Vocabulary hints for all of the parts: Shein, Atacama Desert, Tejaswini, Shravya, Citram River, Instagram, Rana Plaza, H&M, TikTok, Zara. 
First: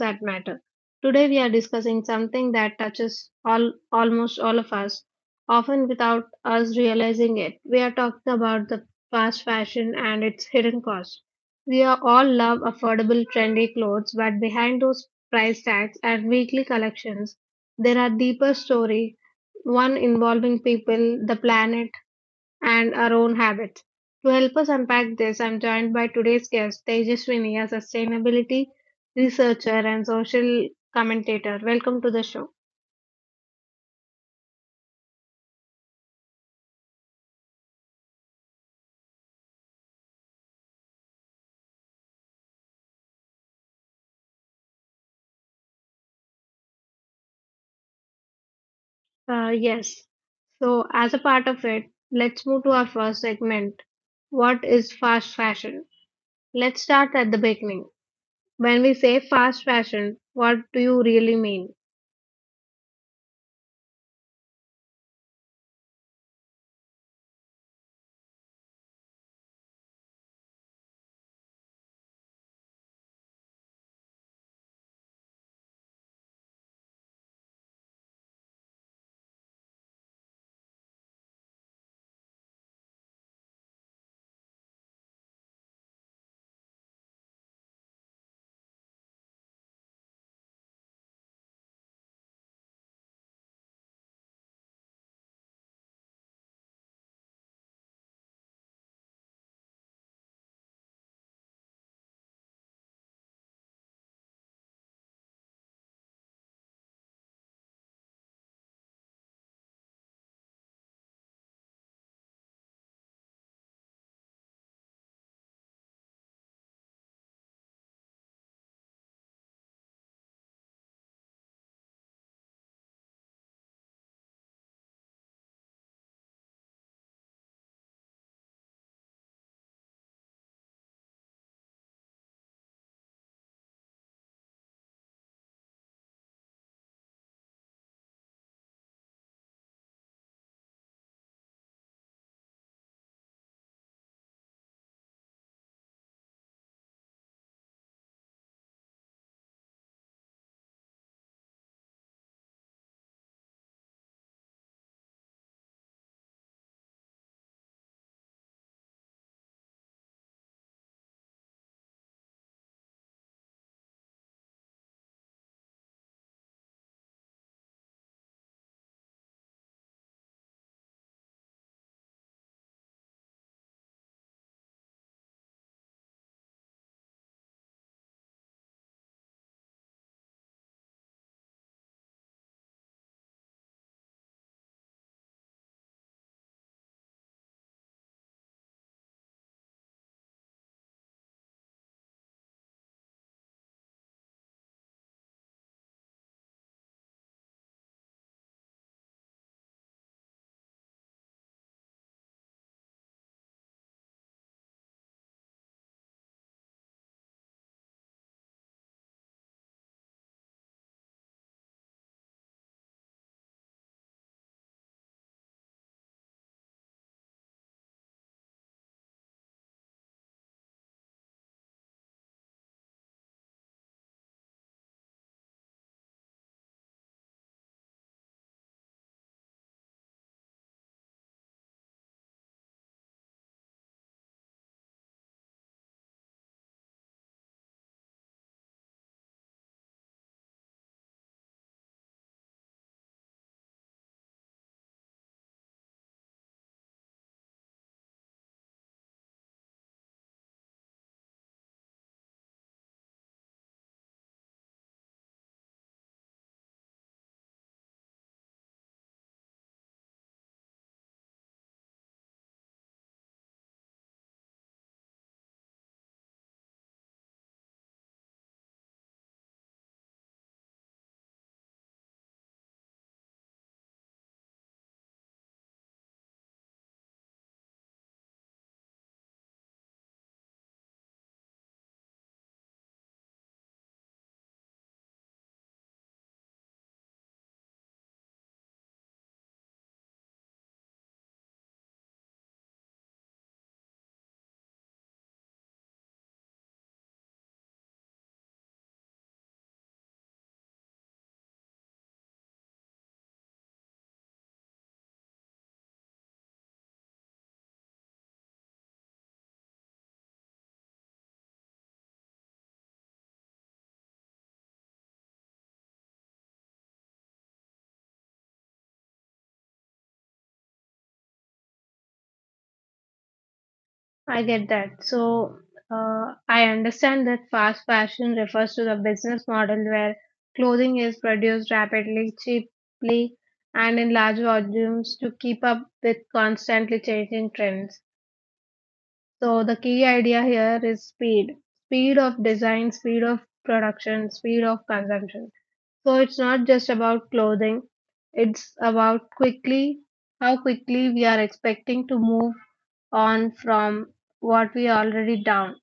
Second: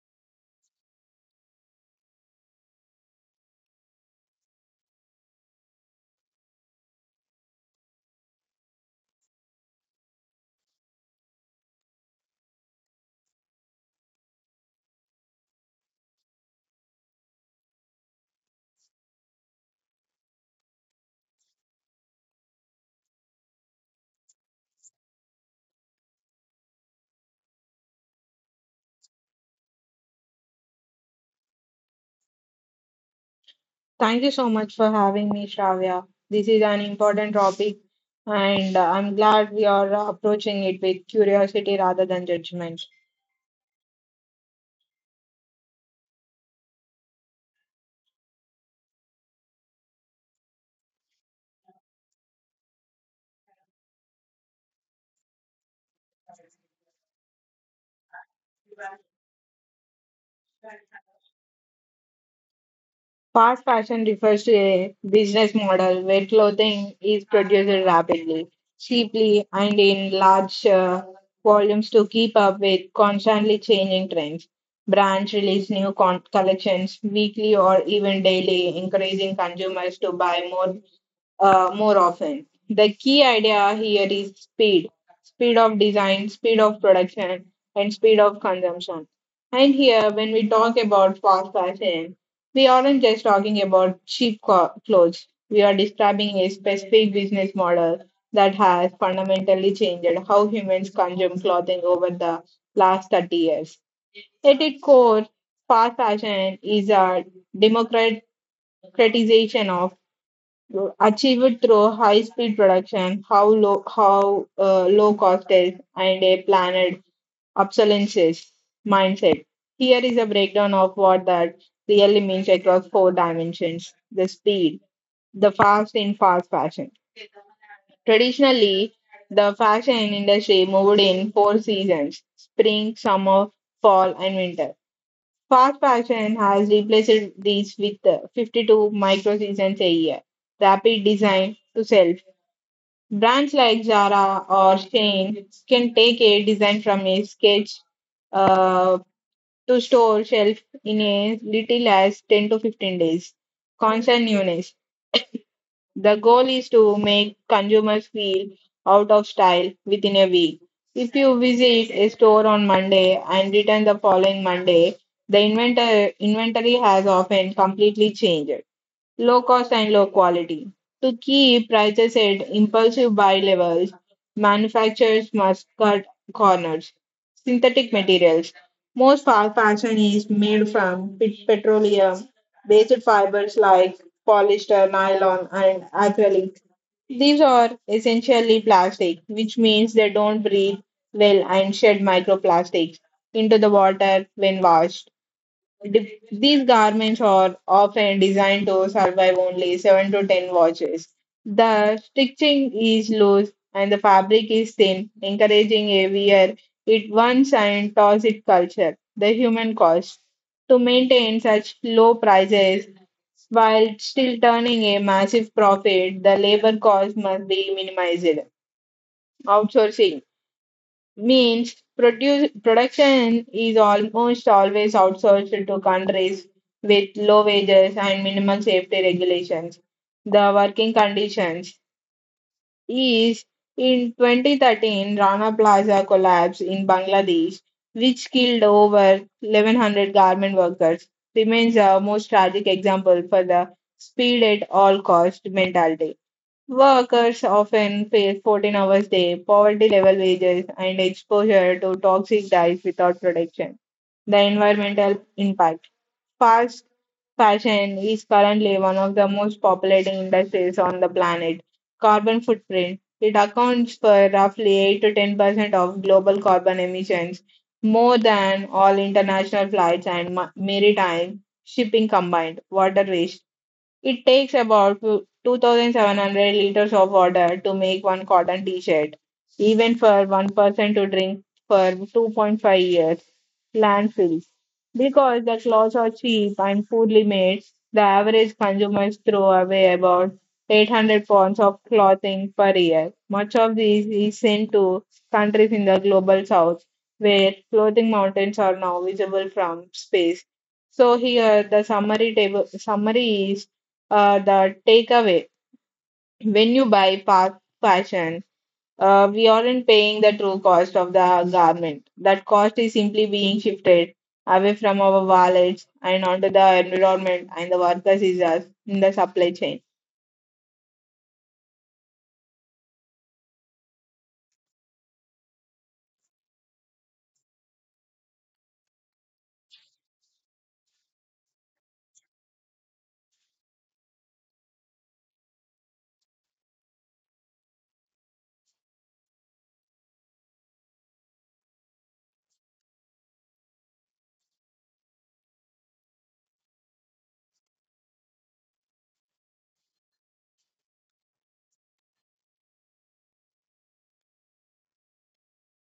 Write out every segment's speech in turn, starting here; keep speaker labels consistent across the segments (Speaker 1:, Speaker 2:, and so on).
Speaker 1: That Matter. Today, we are discussing something that touches almost all of us, often without us realizing it. We are talking about the fast fashion and its hidden cost. We are all love affordable, trendy clothes, but behind those price tags and weekly collections, there are deeper story. One involving people, the planet and our own habits. To help us unpack this, I'm joined by today's guest, Tejaswini, a sustainability researcher and social commentator. Welcome to the show.
Speaker 2: Thank you so much for having me, Shravya. This is an important topic, and I'm glad we are approaching it with curiosity rather than judgment.
Speaker 1: Yes. So, as a part of it, let's move to our first segment. What is fast fashion? Let's start at the beginning. When we say fast fashion, what do you really mean?
Speaker 2: Fast fashion refers to a business model where clothing is produced rapidly, cheaply, and in large volumes to keep up with constantly changing trends. Brands release new collections weekly or even daily, encouraging consumers to buy more more often. The key idea here is speed, speed of design, speed of production, and speed of consumption. And here, when we talk about fast fashion, we aren't just talking about cheap clothes. We are describing a specific business model that has fundamentally changed how humans consume clothing over the last 30 years. At its core, fast fashion is a democratization of achieved through high speed production, how low cost is, and a planned obsolescence mindset. Here is a breakdown of what that really means across four dimensions: the speed, the fast in fast fashion. Traditionally, the fashion industry moved in four seasons: spring, summer, fall, and winter. Fast fashion has replaced these with 52 micro seasons a year, rapid design to self. Brands like Zara or Shein can take a design from a sketch uh, to store shelf in a little as 10 to 15 days. Constant newness. The goal is to make consumers feel out of style within a week. If you visit a store on Monday and return the following Monday, the inventory has often completely changed. Low cost and low quality. To keep prices at impulsive buy levels, manufacturers must cut corners. Synthetic materials. Most fashion is made from petroleum based fibers like polyester, nylon, and acrylic. These are essentially plastic, which means they don't breathe well and shed microplastics into the water when washed. These garments are often designed to survive only 7 to 10 washes. The stitching is loose and the fabric is thin, encouraging a wear it once and toss it culture. The human cost, to maintain such low prices while still turning a massive profit, the labor cost must be minimized. Outsourcing means production is almost always outsourced to countries with low wages and minimal safety regulations. The working conditions is, in 2013 Rana Plaza collapse in Bangladesh, which killed over 1,100 garment workers, remains a most tragic example for the speed at all cost mentality. Workers often face 14 hours day, poverty level wages, and exposure to toxic dyes without protection. The environmental impact. Fast fashion is currently one of the most populating industries on the planet. Carbon footprint. It accounts for roughly 8 to 10% of global carbon emissions, more than all international flights and maritime shipping combined. Water waste. It takes about 2,700 liters of water to make one cotton t-shirt. Even for one person to drink for 2.5 years. Landfills. Because the clothes are cheap and poorly made, the average consumers throw away about 800 pounds of clothing per year. Much of this is sent to countries in the global south, where clothing mountains are now visible from space. So here the summary table summary is the takeaway, when you buy fast fashion, we aren't paying the true cost of the garment. That cost is simply being shifted away from our wallets and onto the environment and the workers is us in the supply chain.
Speaker 1: I get that. So, I understand that fast fashion refers to the business model where clothing is produced rapidly, cheaply, and in large volumes to keep up with constantly changing trends. So, the key idea here is speed, of design, speed of production, speed of consumption. So it's not just about clothing, it's about quickly how quickly we are expecting to move on from what we are already down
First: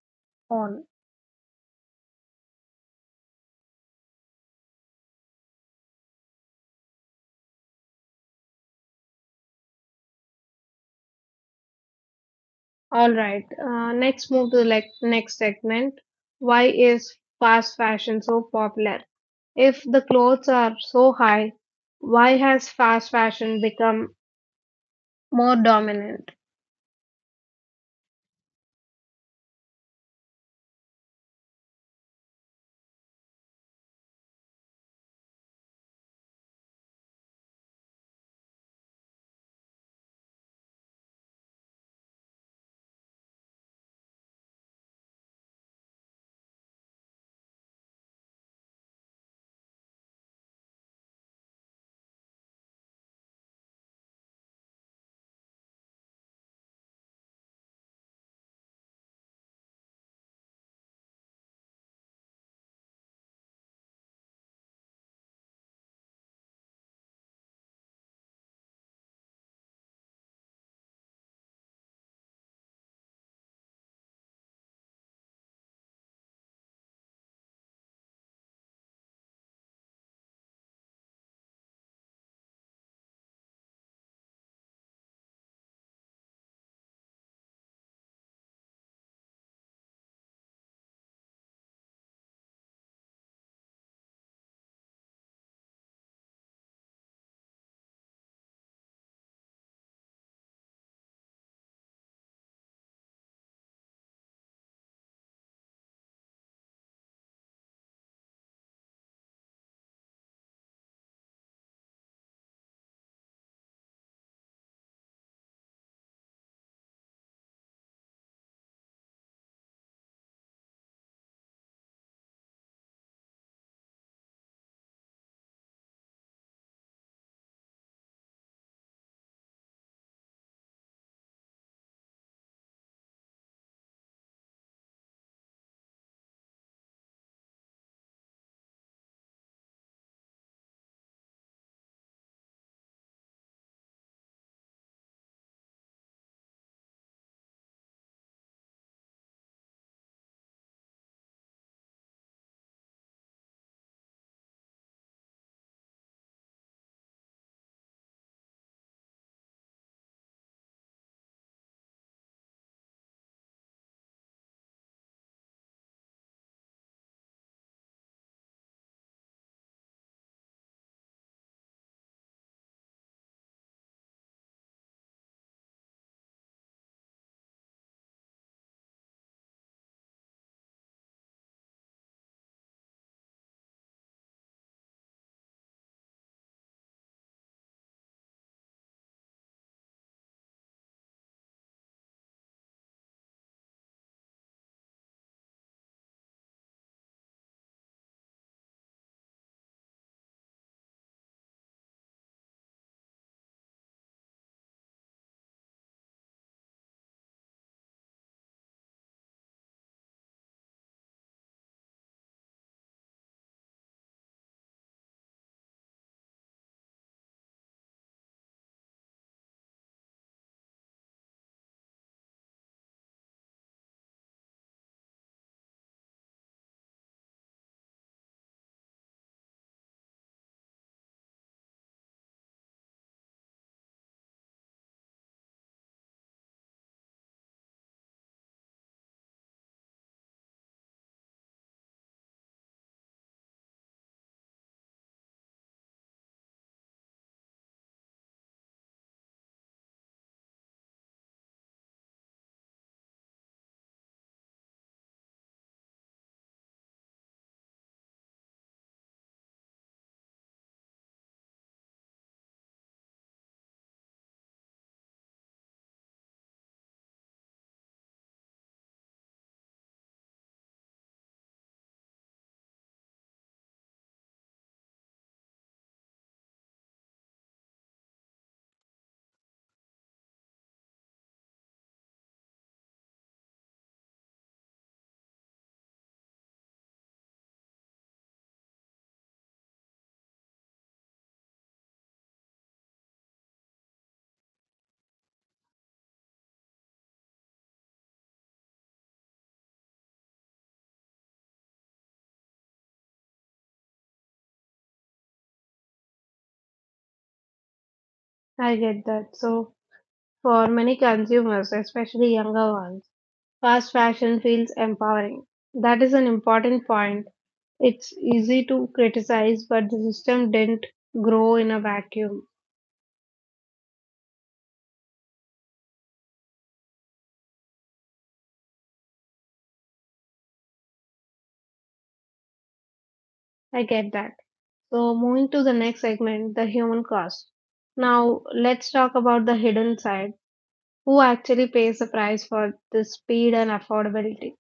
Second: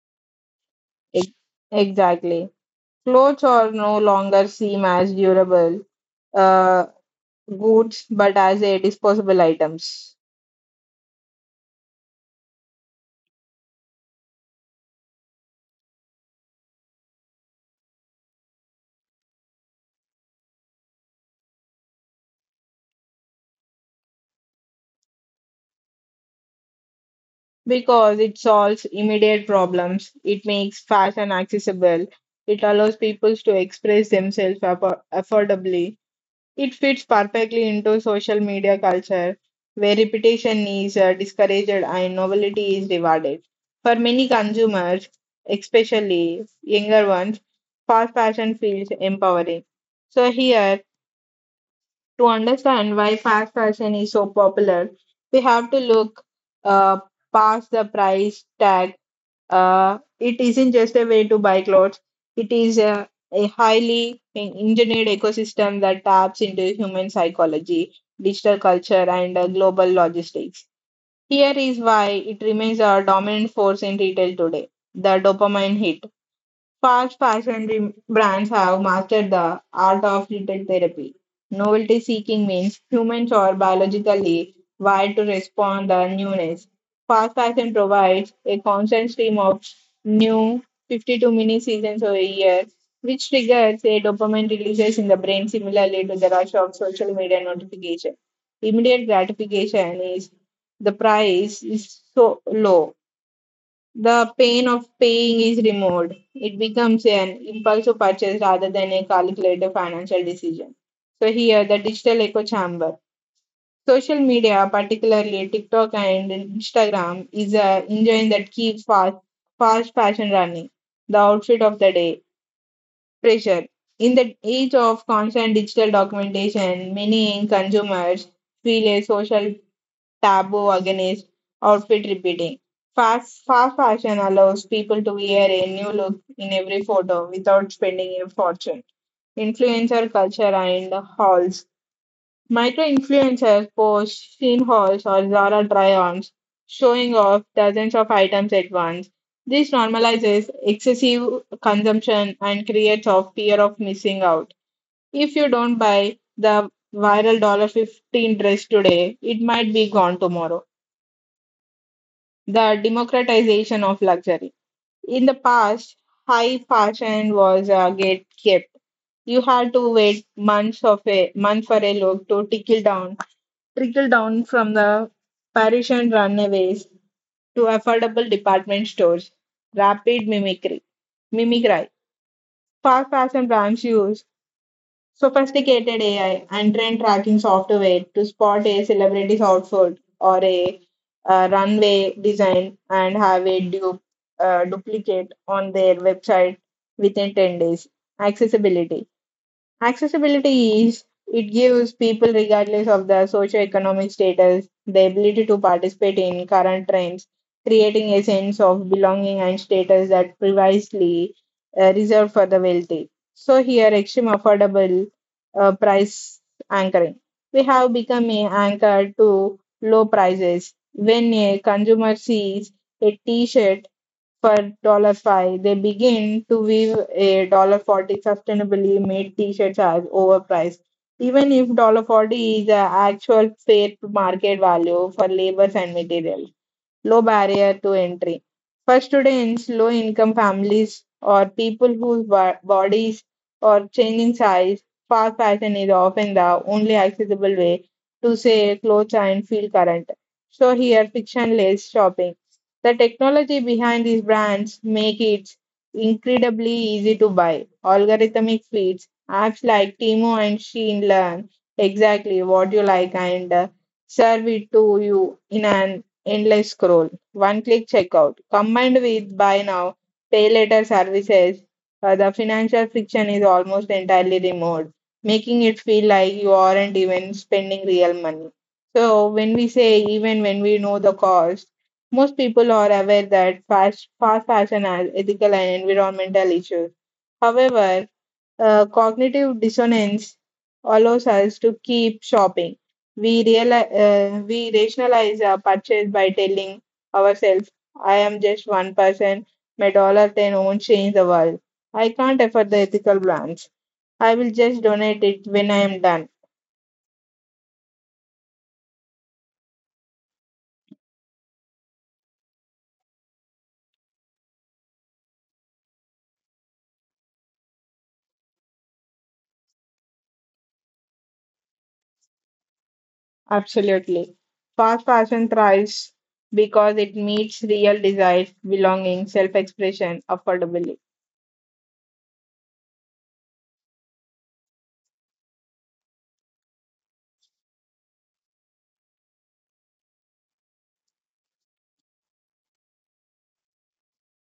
Speaker 1: on.
Speaker 2: Ex- Exactly. Clothes are no longer seen as durable uh, goods, but as a disposable items.
Speaker 1: All right, next move to the next segment. Why is fast fashion so popular? If the clothes are so high, why has fast fashion become more dominant?
Speaker 2: Because it solves immediate problems, it makes fashion accessible, it allows people to express themselves affordably. It fits perfectly into social media culture where repetition is discouraged and novelty is rewarded. For many consumers, especially younger ones, fast fashion feels empowering. So, here, to understand why fast fashion is so popular, we have to look uh, past the price tag. It isn't just a way to buy clothes, it is a highly engineered ecosystem that taps into human psychology, digital culture, and global logistics. Here is why it remains a dominant force in retail today, the dopamine hit. Fast fashion brands have mastered the art of retail therapy. Novelty seeking means humans are biologically wired to respond to newness. Fast fashion provides a constant stream of new, 52 mini seasons a year, which triggers a dopamine releases in the brain similarly to the rush of social media notification. Immediate gratification is the price is so low the pain of paying is removed. It becomes an impulsive purchase rather than a calculated financial decision. So, here the digital echo chamber. Social media, particularly TikTok and Instagram, is a engine that keeps fast fashion running. The outfit of the day, pressure. In the age of constant digital documentation, many consumers feel a social taboo against outfit repeating. Fast fashion allows people to wear a new look in every photo without spending a fortune. Influencer culture and hauls. Micro influencers post scene hauls or Zara try-ons, showing off dozens of items at once. This normalizes excessive consumption and creates a fear of missing out. If you don't buy the viral dollar 15 dress today, it might be gone tomorrow, the democratization of luxury. In the past, high fashion was get kept. You had to wait months of a month for a look to trickle down from the Parisian runaways to affordable department stores. Rapid mimicry, mimicry. Fast fashion brands use sophisticated AI and trend tracking software to spot a celebrity's outfit or a runway design and have a duplicate on their website within 10 days. Accessibility. Accessibility is it gives people, regardless of their socioeconomic status, the ability to participate in current trends, creating a sense of belonging and status that previously reserved for the wealthy. So, here, extreme affordable price anchoring. We have become a anchor to low prices. When a consumer sees a t shirt for 5, they begin to weave a 40 sustainably made t-shirts as overpriced. Even if 40 is the actual fair market value for labor and material, low barrier to entry. First, students, low income families or people whose bodies are changing size, fast fashion is often the only accessible way to say clothes and feel current. So here, frictionless shopping. The technology behind these brands make it incredibly easy to buy. Algorithmic feeds, apps like Timo and Shein learn exactly what you like and serve it to you in an endless scroll, one click checkout, combined with buy now, pay later services, the financial friction is almost entirely removed, making it feel like you aren't even spending real money. So, when we say, even when we know the cost, most people are aware that fast fashion has ethical and environmental issues. However, cognitive dissonance allows us to keep shopping. We realize, we rationalize our purchase by telling ourselves, "I am just one person. My dollar ten won't change the world. I can't afford the ethical brands. I will just donate it when I am done."
Speaker 1: I get that. So for many consumers, especially younger ones. Fast fashion feels empowering. That is an important point. It's easy to criticize, but the system didn't grow in a vacuum.
Speaker 2: Absolutely, fast fashion thrives because it meets real desires, belonging, self-expression, affordability.
Speaker 1: I get that. So, moving to the next segment, the human cost. Now, let's talk about the hidden side. Who actually pays the price for the speed and affordability?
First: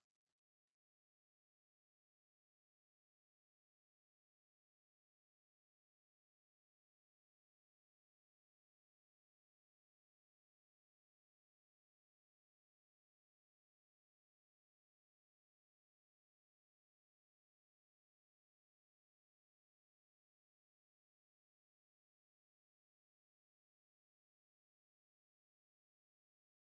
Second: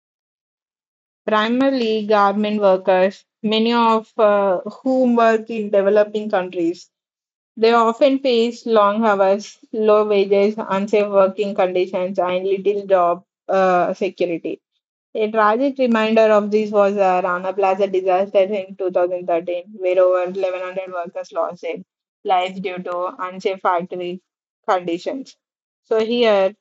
Speaker 2: Primarily garment workers, many of whom work in developing countries. They often face long hours, low wages, unsafe working conditions, and little job security. A tragic reminder of this was the Rana Plaza disaster in 2013, where over 1,100 workers lost their lives due to unsafe factory conditions. So here,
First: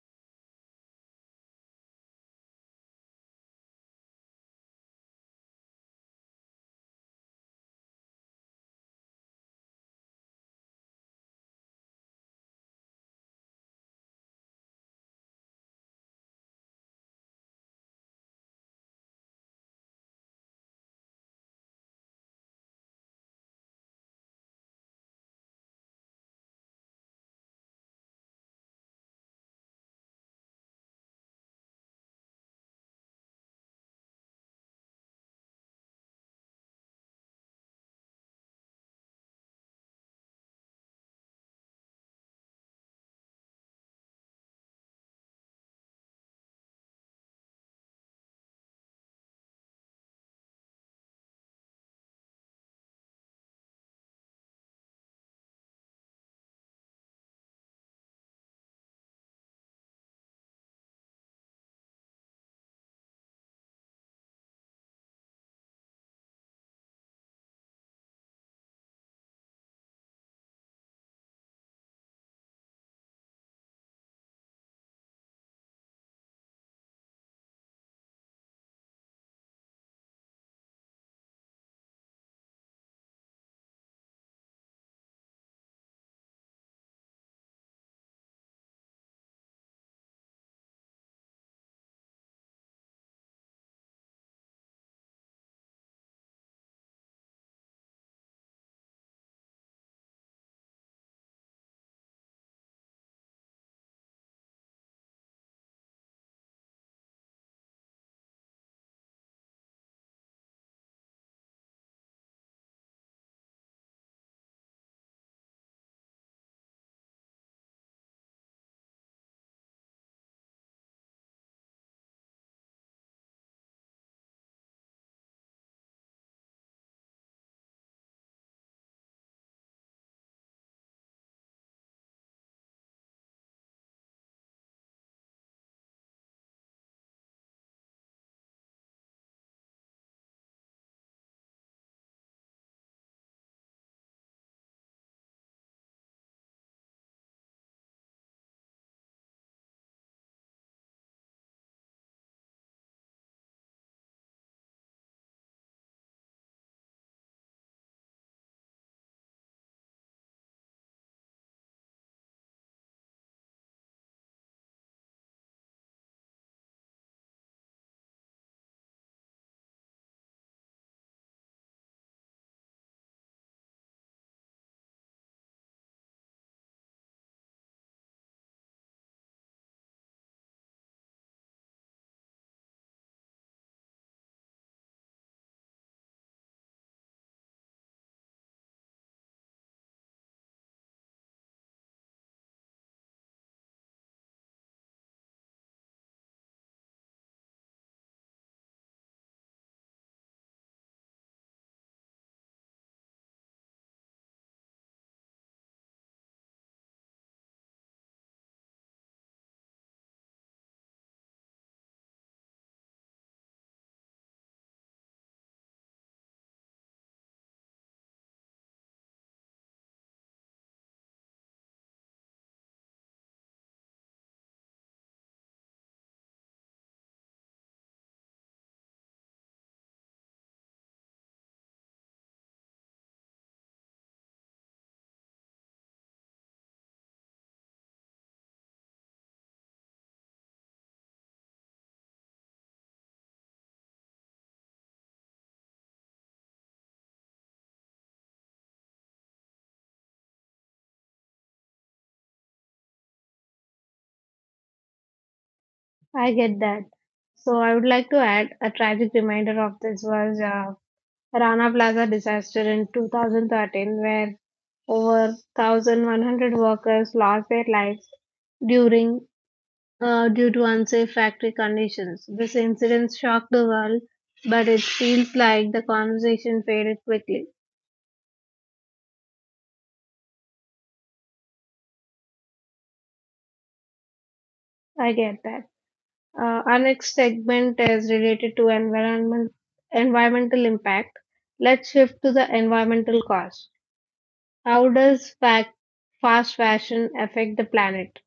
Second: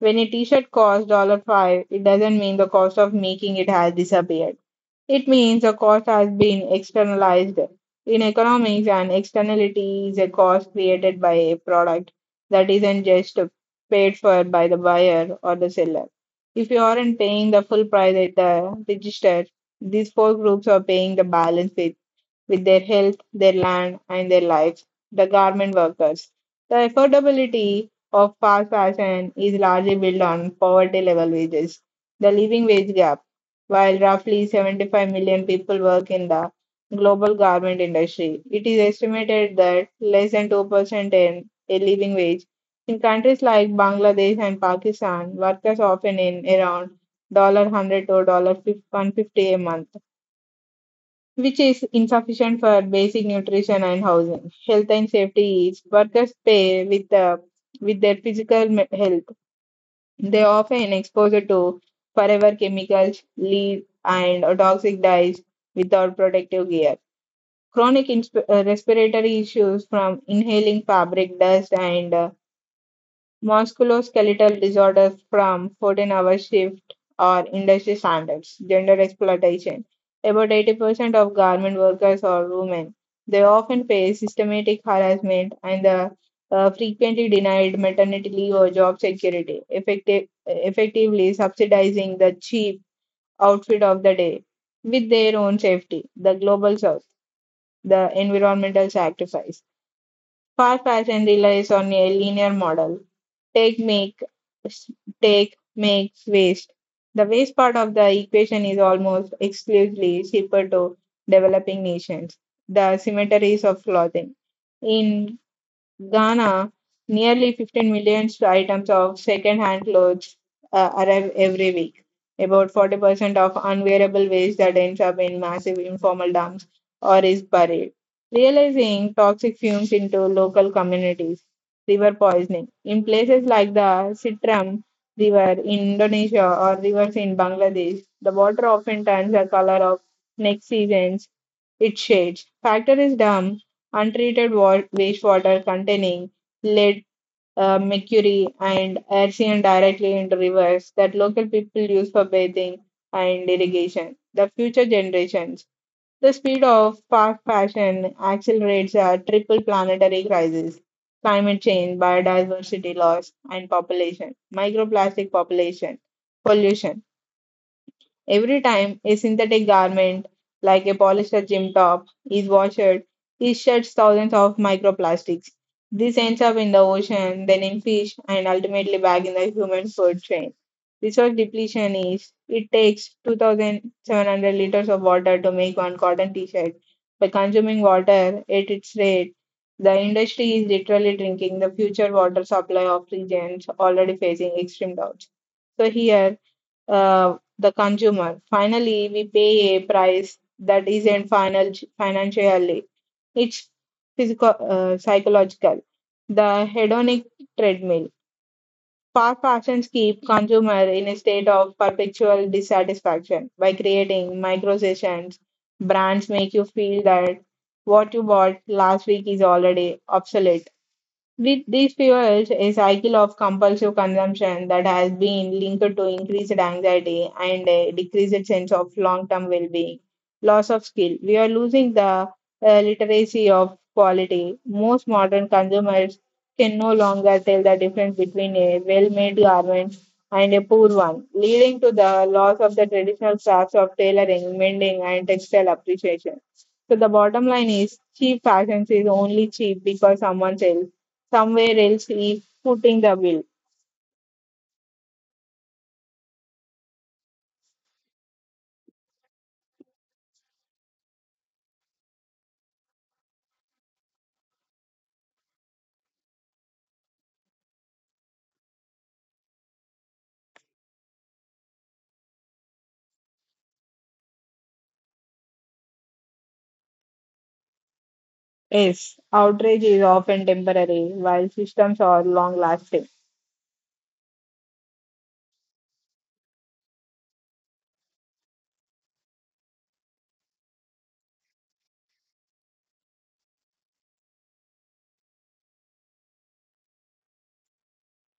Speaker 2: when a T-shirt costs 5, it doesn't mean the cost of making it has disappeared. It means a cost has been externalized. In economics, an externality is a cost created by a product that isn't just paid for by the buyer or the seller. If you aren't paying the full price at the register, these four groups are paying the balance with their health, their land, and their lives, the garment workers. The affordability of fast fashion is largely built on poverty level wages, the living wage gap. While roughly 75 million people work in the global garment industry, it is estimated that less than 2% earn a living wage. In countries like Bangladesh and Pakistan, workers often earn around $100 to $150 a month, which is insufficient for basic nutrition and housing. Health and safety is workers pay with the with their physical health. They often exposed to forever chemicals, lead, and toxic dyes without protective gear. Chronic respiratory issues from inhaling fabric dust and musculoskeletal disorders from 14-hour shift or industry standards. Gender exploitation. About 80% of garment workers are women. They often face systematic harassment and are frequently denied maternity leave or job security, effectively subsidizing the cheap outfit of the day with their own safety. The Global South, the environmental sacrifice. Fast fashion relies on a linear model, take make s- take makes waste. The waste part of the equation is almost exclusively shipped to developing nations. The cemeteries of clothing. In Ghana, nearly 15 million items of second-hand clothes arrive every week. About 40% of unwearable waste that ends up in massive informal dumps or is buried. Realizing toxic fumes into local communities, river poisoning. In places like the Citram River in Indonesia or rivers in Bangladesh, the water often turns the color of next season's its shades. Factories dump untreated wastewater containing lead, mercury, and arsenic directly into rivers that local people use for bathing and irrigation. The future generations. The speed of fast fashion accelerates a triple planetary crisis, climate change, biodiversity loss, and population, microplastic population, pollution. Every time a synthetic garment, like a polyester gym top, is washed, it sheds thousands of microplastics. This ends up in the ocean, then in fish, and ultimately back in the human food chain. Resource depletion is it takes 2,700 liters of water to make one cotton t shirt. By consuming water at its rate, the industry is literally drinking the future water supply of regions already facing extreme droughts. So here, the consumer. Finally, we pay a price that isn't final, financially, it's physical, psychological. The hedonic treadmill. Fast fashions keep consumer in a state of perpetual dissatisfaction by creating micro sessions. Brands make you feel that what you bought last week is already obsolete with these fuels, a cycle of compulsive consumption that has been linked to increased anxiety and a decreased sense of long term well being, loss of skill. We are losing the literacy of quality. Most modern consumers can no longer tell the difference between a well made garment and a poor one, leading to the loss of the traditional crafts of tailoring, mending, and textile appreciation. So, the bottom line is cheap fashion is only cheap because someone else somewhere else is footing the bill.
Speaker 1: I get that. So, I would like to add a tragic reminder of this was Rana Plaza disaster in 2013, where over 1,100 workers lost their lives during due to unsafe factory conditions. This incident shocked the world, but it feels like the conversation faded quickly.
Speaker 2: Yes, outrage is often temporary, while systems are long lasting.
Speaker 1: I get that. Our next segment is related to environmental impact. Let's shift to the environmental cost. How does fac fast fashion affect the planet?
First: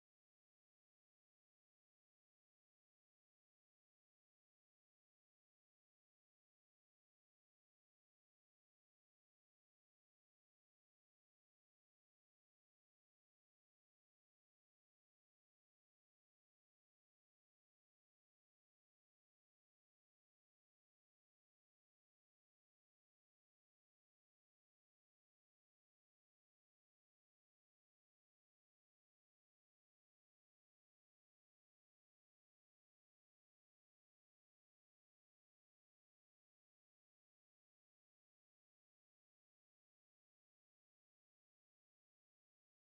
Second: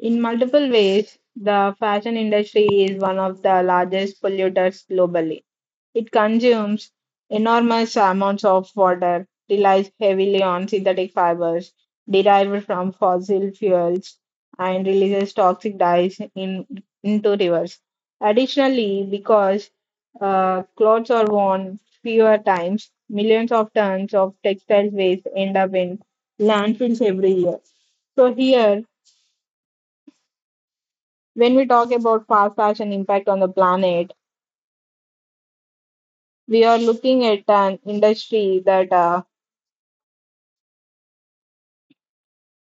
Speaker 2: In multiple ways, the fashion industry is one of the largest polluters globally. It consumes enormous amounts of water, relies heavily on synthetic fibers derived from fossil fuels, and releases toxic dyes into rivers. Additionally, because clothes are worn fewer times, millions of tons of textile waste end up in landfills every year. So, here, when we talk about fast fashion impact on the planet, we are looking at an industry that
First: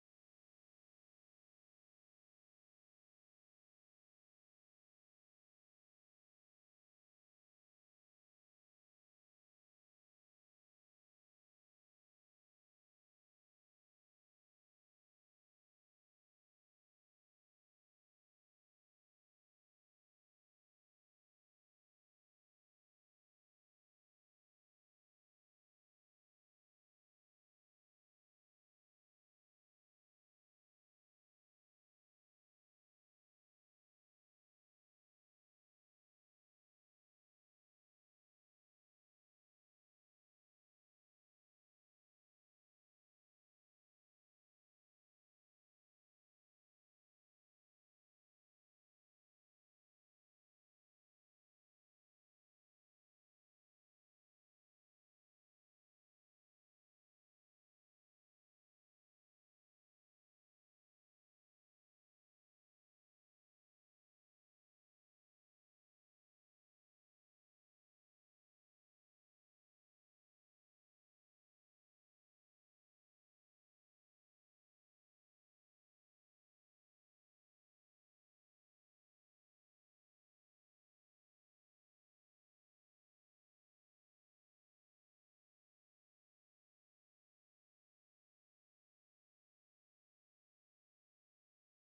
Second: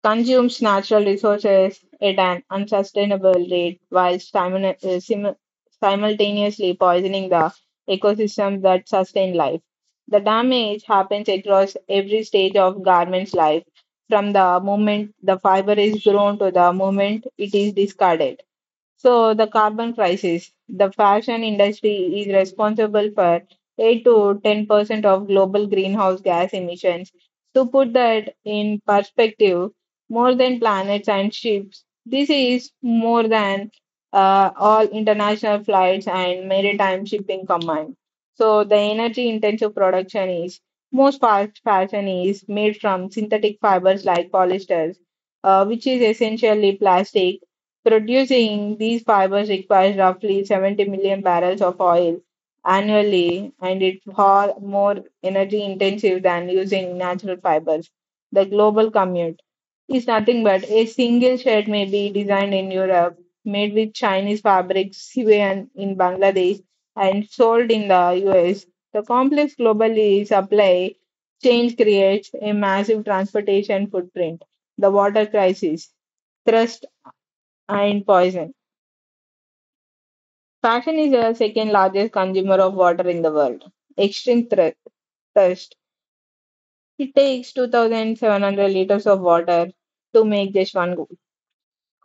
Speaker 2: consumes natural resources at an unsustainable rate while simultaneously poisoning the ecosystems that sustain life. The damage happens across every stage of garment's life, from the moment the fiber is grown to the moment it is discarded. So, the carbon crisis. The fashion industry is responsible for 8 to 10% of global greenhouse gas emissions. To put that in perspective, more than planets and ships, this is more than all international flights and maritime shipping combined. So, the energy intensive production is most fast fashion is made from synthetic fibers like polyesters, which is essentially plastic. Producing these fibers requires roughly 70 million barrels of oil annually, and it's far more energy intensive than using natural fibers. The global commute is nothing but a single shirt may be designed in Europe, made with Chinese fabrics, woven in Bangladesh, and sold in the US. The complex global supply chain creates a massive transportation footprint. The water crisis, thrust and poison. Fashion is the second largest consumer of water in the world. Extreme thirst. It takes 2,700 liters of water to make just one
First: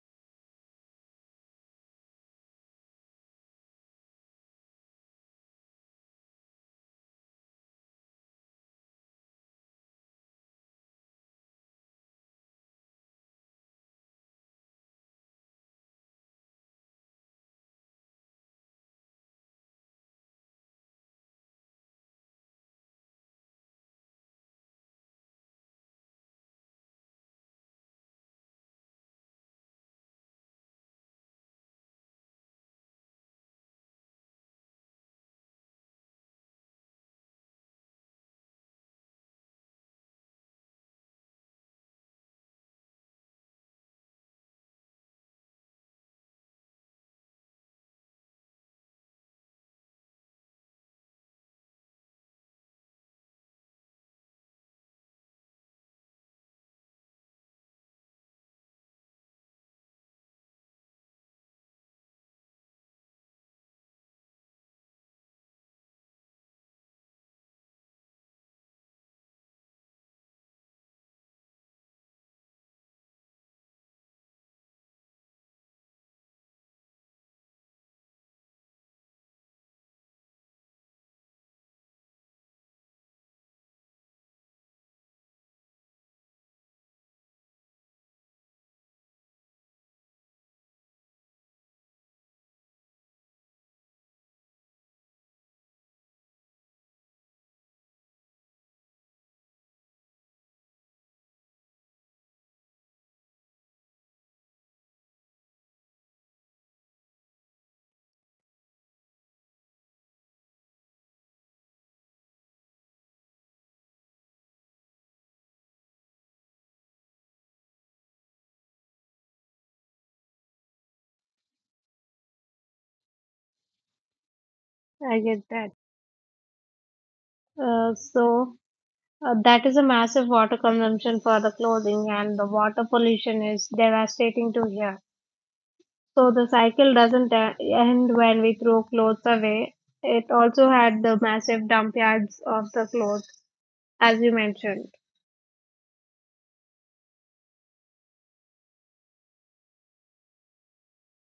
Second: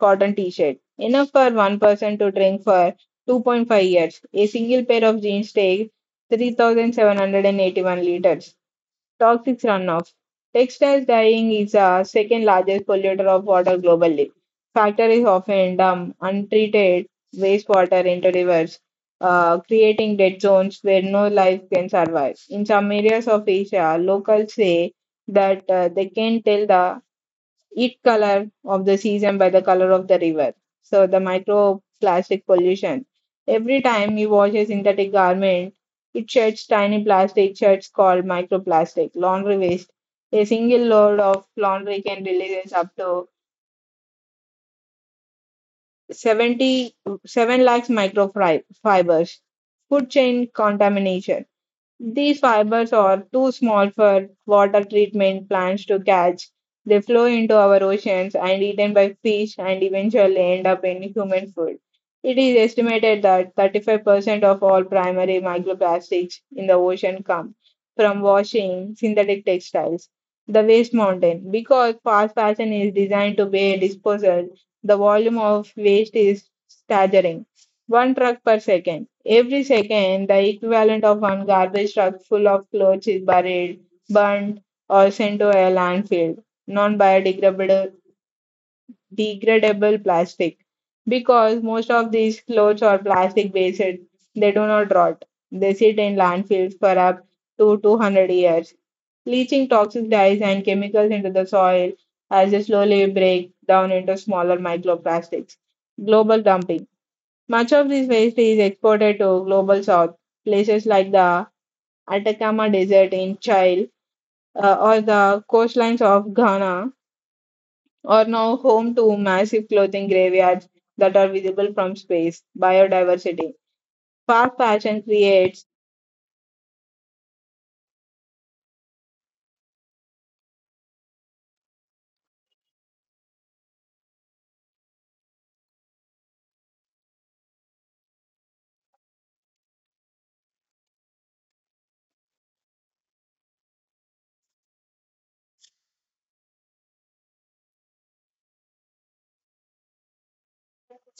Speaker 2: cotton t shirt, enough for one person to drink for 2.5 years. A single pair of jeans takes 3,781 liters. Toxic runoff. Textiles dyeing is the second largest polluter of water globally. Factories often dump untreated wastewater into rivers, creating dead zones where no life can survive. In some areas of Asia, locals say that they can't tell the each color of the season by the color of the river. So the microplastic pollution. Every time you wash a synthetic garment, it sheds tiny plastic sheds called microplastic. Laundry waste. A single load of laundry can release up to 77 lakhs microfibers. Food chain contamination. These fibers are too small for water treatment plants to catch. They flow into our oceans and eaten by fish and eventually end up in human food. It is estimated that 35% of all primary microplastics in the ocean come from washing synthetic textiles. The waste mountain. Because fast fashion is designed to be disposal, the volume of waste is staggering. One truck per second. Every second, the equivalent of one garbage truck full of clothes is buried, burnt, or sent to a landfill. Non biodegradable degradable plastic. Because most of these clothes are plastic based, they do not rot. They sit in landfills for up to 200 years, leaching toxic dyes and chemicals into the soil as they slowly break down into smaller microplastics. Global dumping. Much of this waste is exported to global south, places like the Atacama Desert in Chile or the coastlines of Ghana are now home to massive clothing graveyards that are visible from space. Biodiversity. Fast fashion
Speaker 1: I get
Speaker 2: creates
Speaker 1: that. So that is a massive water consumption for the clothing, and the water pollution is devastating to here. So the cycle doesn't end when we throw clothes away. It also had the massive dump yards of the clothes, as you mentioned.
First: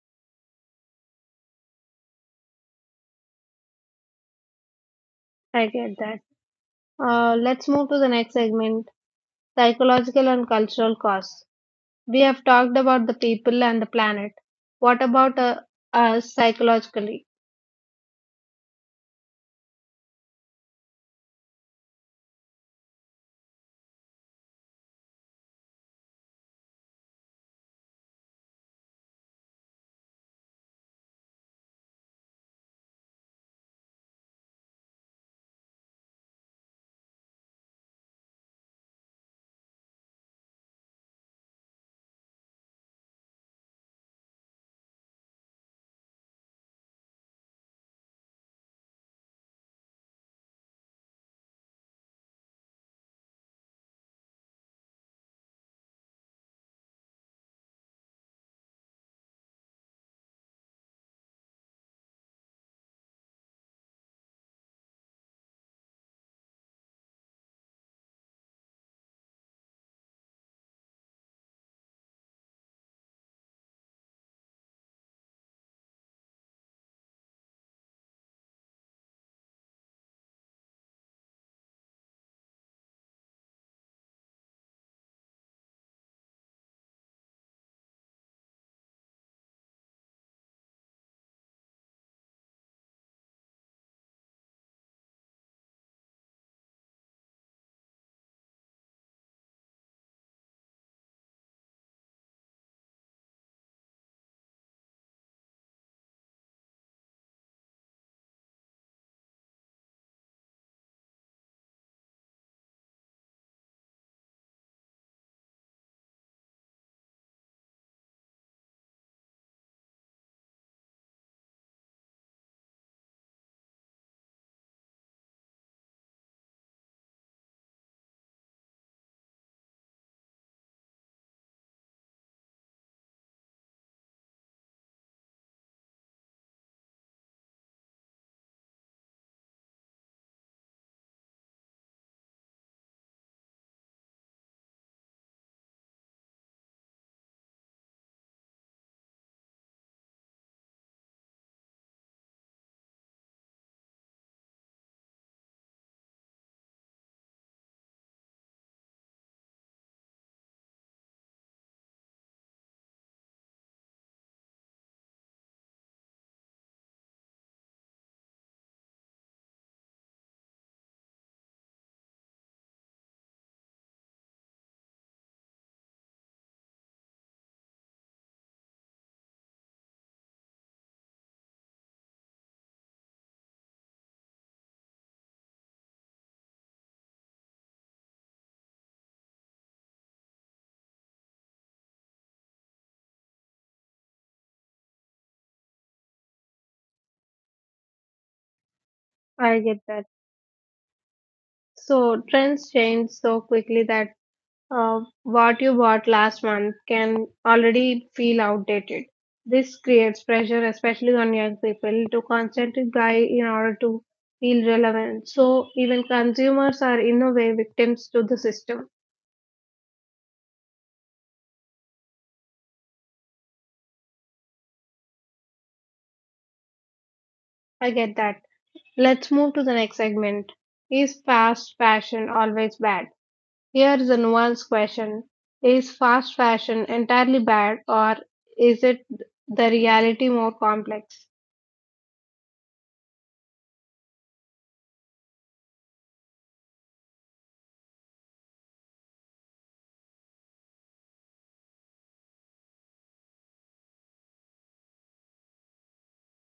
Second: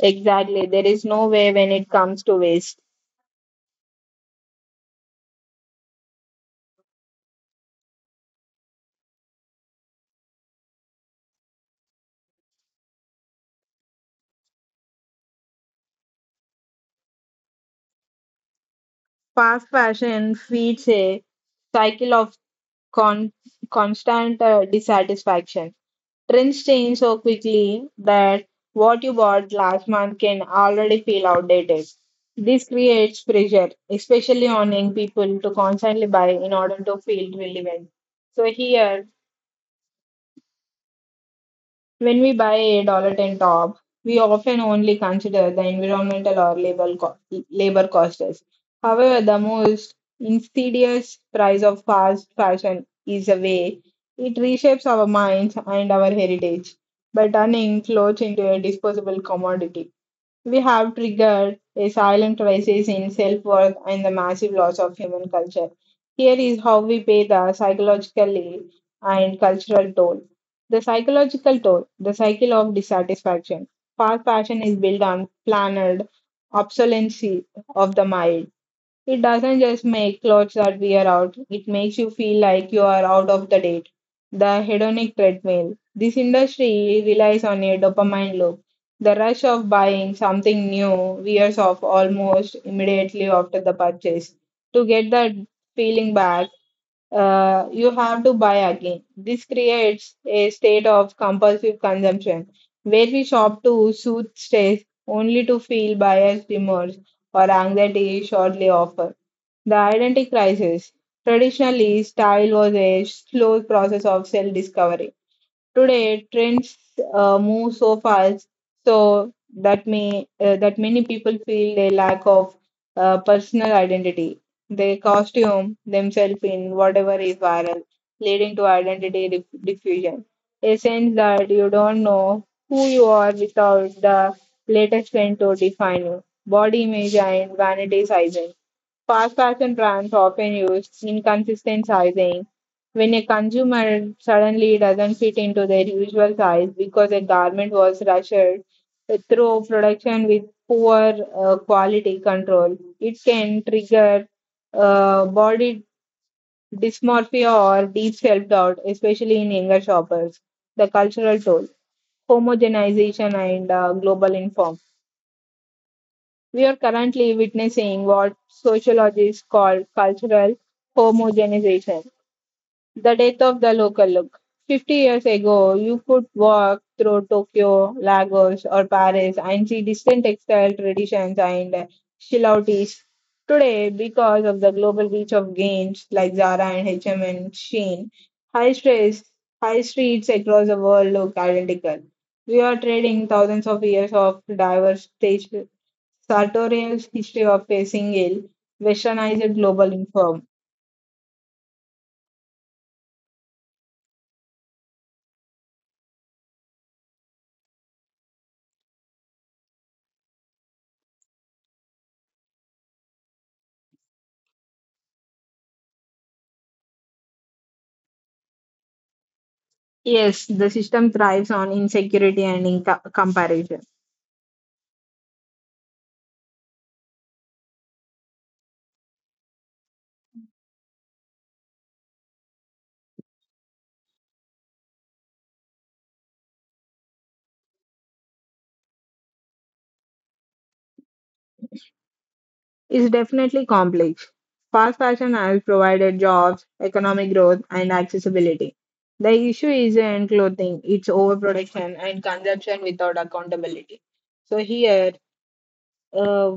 Speaker 2: exactly there is no way when it comes to waste.
Speaker 1: I get that. Let's move to the next segment, psychological and cultural costs. We have talked about the people and the planet. What about us psychologically?
Speaker 2: Fast fashion feeds a cycle of con- constant dissatisfaction. Trends change so quickly that what you bought last month can already feel outdated. This creates pressure, especially on young people, to constantly buy in order to feel relevant. So, here when we buy a dollar ten top, we often only consider the environmental or labor costs. However, the most insidious price of fast fashion is the way it reshapes our minds and our heritage by turning clothes into a disposable commodity. We have triggered a silent crisis in self worth and the massive loss of human culture. Here is how we pay the psychologically and cultural toll. The psychological toll, the cycle of dissatisfaction. Fast fashion is built on planned obsolescence of the mind. It doesn't just make clothes that wear out, it makes you feel like you are out of the date. The hedonic treadmill. This industry relies on a dopamine loop. The rush of buying something new wears off almost immediately after the purchase. To get that feeling back, you have to buy again. This creates a state of compulsive consumption where we shop to soothe stress only to feel buyer's remorse or anxiety shortly off. The identity crisis. Traditionally, style was a slow process of self discovery. Today, trends move so fast, so that may that many people feel a lack of personal identity. They costume themselves in whatever is viral, leading to identity diffusion. A sense that you don't know who you are without the latest trend to define you. Body image and vanity sizing. Fast fashion brands often use inconsistent sizing. When a consumer suddenly doesn't fit into their usual size because a garment was rushed through production with poor quality control, it can trigger body dysmorphia or deep self doubt, especially in younger shoppers. The cultural toll, homogenization, and global inform. We are currently witnessing what sociologists call cultural homogenization, the death of the local look. 50 years ago, you could walk through Tokyo, Lagos, or Paris and see distinct textile traditions and silhouettes. Today, because of the global reach of games like Zara and H&M and M and Shein, high stress, high streets across the world look identical. We are trading thousands of years of diverse taste, Sartorial's history of facing ill, westernized global
Speaker 1: I get that.
Speaker 2: inform.
Speaker 1: So trends change so quickly that what you bought last month can already feel outdated. This creates pressure, especially on young people, to constantly buy in order to feel relevant. So even consumers are in a way victims to the system.
Speaker 2: Yes, the system thrives on insecurity and in comparison.
Speaker 1: I get that. Let's move to the next segment. Is fast fashion always bad? Here is a nuanced question. Is fast fashion entirely bad or is it the reality more complex?
Speaker 2: It's definitely complex. Fast fashion has provided jobs, economic growth, and accessibility. The issue isn't clothing, it's overproduction and consumption without accountability. So, here uh,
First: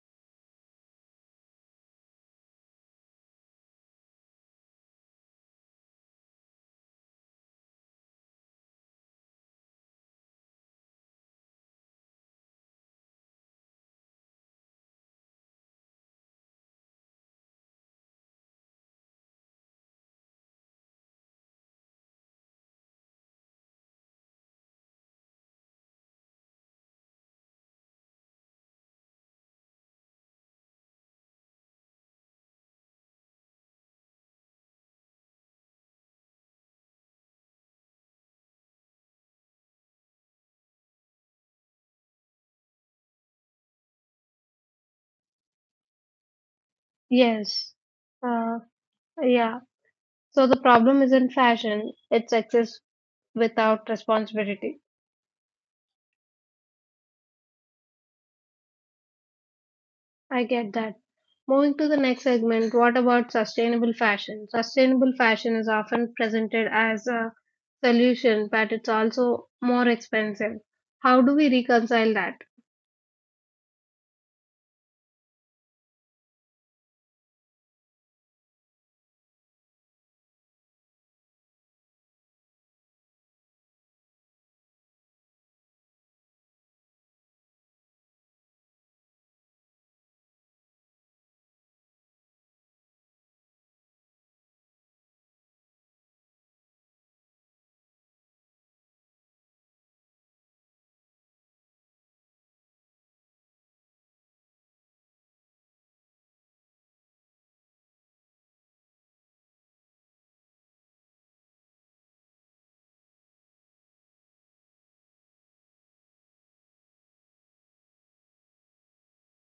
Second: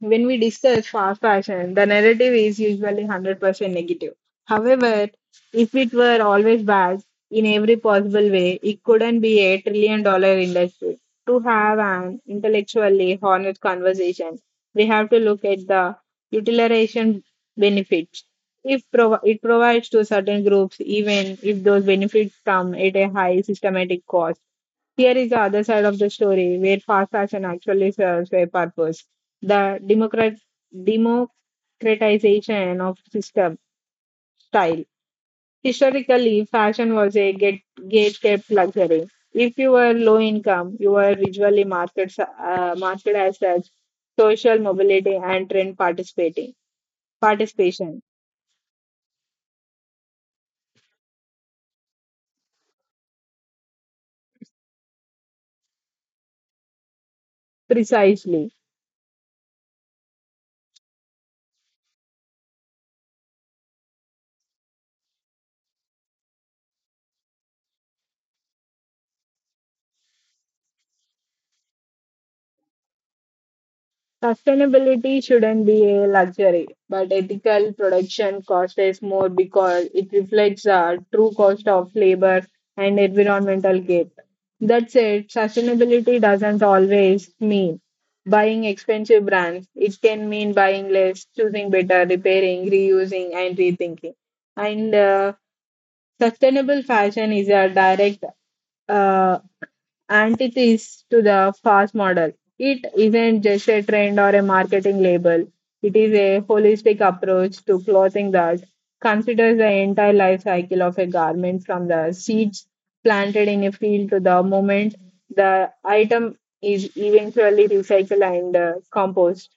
Speaker 2: when we discuss fast fashion, the narrative is usually 100% negative. However, if it were always bad in every possible way, it couldn't be a $1 trillion industry. To have an intellectually honest conversation, we have to look at the utilitarian benefits. If prov- it provides to certain groups, even if those benefits come at a high systematic cost. Here is the other side of the story where fast fashion actually serves a purpose. The democratization of system style. Historically, fashion was a gate kept luxury. If you were low income, you were visually marketed as such social mobility and trend participating
Speaker 1: Yes.
Speaker 2: participation
Speaker 1: Uh, yeah. So the problem isn't fashion, it's excess without responsibility.
Speaker 2: precisely.
Speaker 1: I get that. Moving to the next segment, what about sustainable fashion? Sustainable fashion is often presented as a solution, but it's also more expensive. How do we reconcile that?
Speaker 2: Sustainability shouldn't be a luxury, but ethical production cost is more because it reflects the true cost of labor and environmental gain. That said, sustainability doesn't always mean buying expensive brands. It can mean buying less, choosing better, repairing, reusing, and rethinking. And sustainable fashion is a direct uh, antithesis to the fast model. It isn't just a trend or a marketing label, it is a holistic approach to clothing that considers the entire life cycle of a garment from the seeds planted in a field to the moment the item is eventually recycled and composed.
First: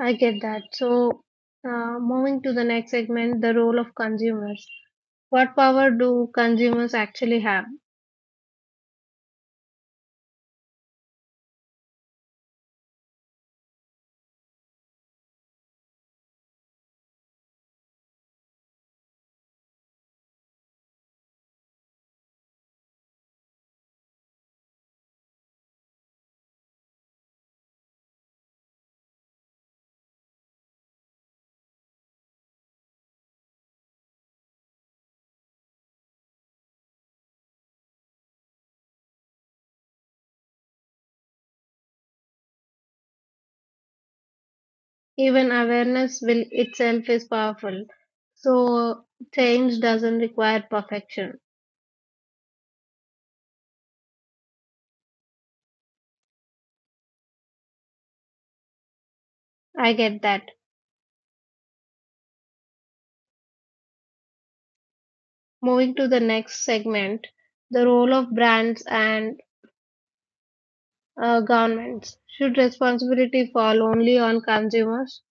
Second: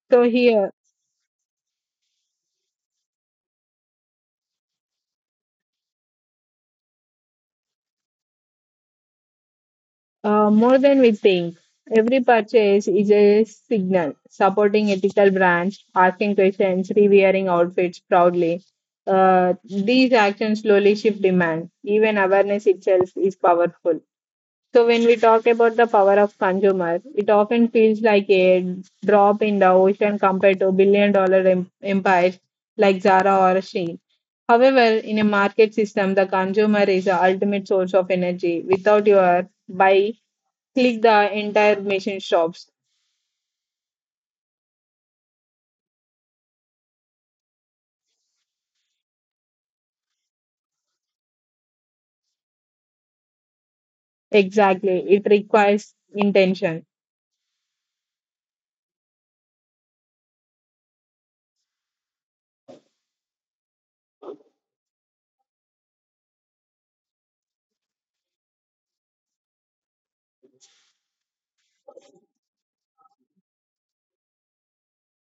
Speaker 1: I
Speaker 2: So,
Speaker 1: get that.
Speaker 2: here
Speaker 1: So, moving to the next segment, the role of consumers. What power do consumers actually have?
Speaker 2: More than we think, every purchase is a signal supporting ethical brands, asking questions, re-wearing outfits proudly. These actions slowly shift demand. Even awareness itself is powerful. So, when we talk about the power of consumer, it often feels like a drop in the ocean compared to billion-dollar empires like Zara or Shein. However, in a market system, the consumer is the ultimate source of energy. Without your buy click the entire machine shops.
Speaker 1: Even awareness will itself is powerful. So change doesn't require perfection.
Speaker 2: Exactly. It requires intention.
Speaker 1: I get that. Moving to the next segment, the role of brands and governments. Should responsibility fall only on consumers?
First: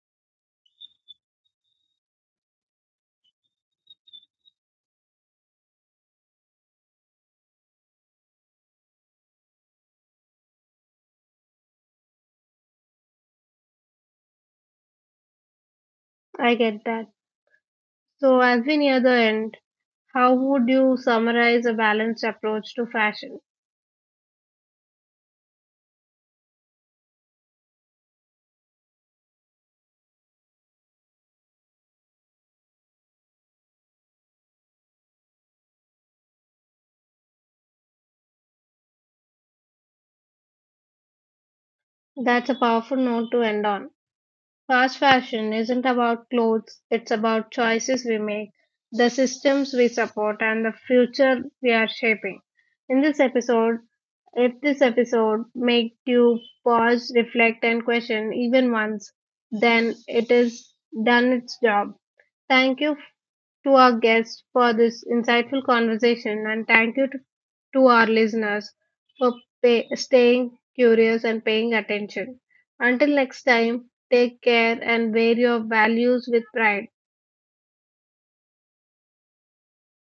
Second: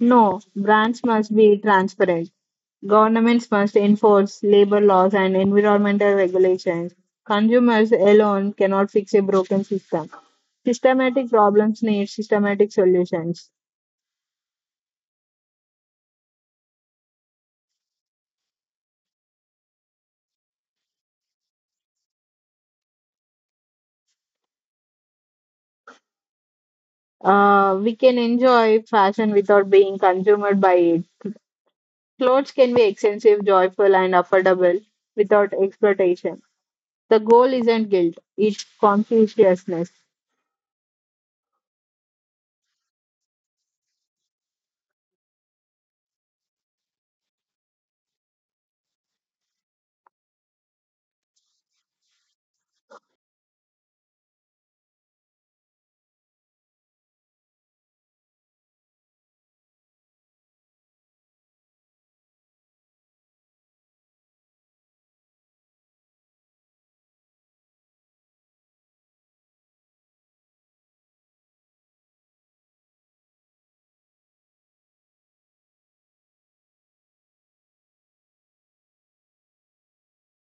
Speaker 2: No, brands must be transparent. Governments must enforce labor laws and environmental regulations. Consumers alone cannot fix a broken system. Systematic problems need systematic solutions.
Speaker 1: I get that. So as we near the end, how would you summarize a balanced approach to fashion?
Speaker 2: We can enjoy fashion without being consumed by it. Clothes can be expensive, joyful, and affordable without exploitation. The goal isn't guilt, it's conscientiousness.
Speaker 1: That's a powerful note to end on. Fast fashion isn't about clothes, it's about choices we make, the systems we support, and the future we are shaping. In this episode, if this episode made you pause, reflect, and question even once, then it is done its job. Thank you to our guests for this insightful conversation, and thank you to our listeners for staying curious and paying attention. Until next time, take care and wear your values with pride.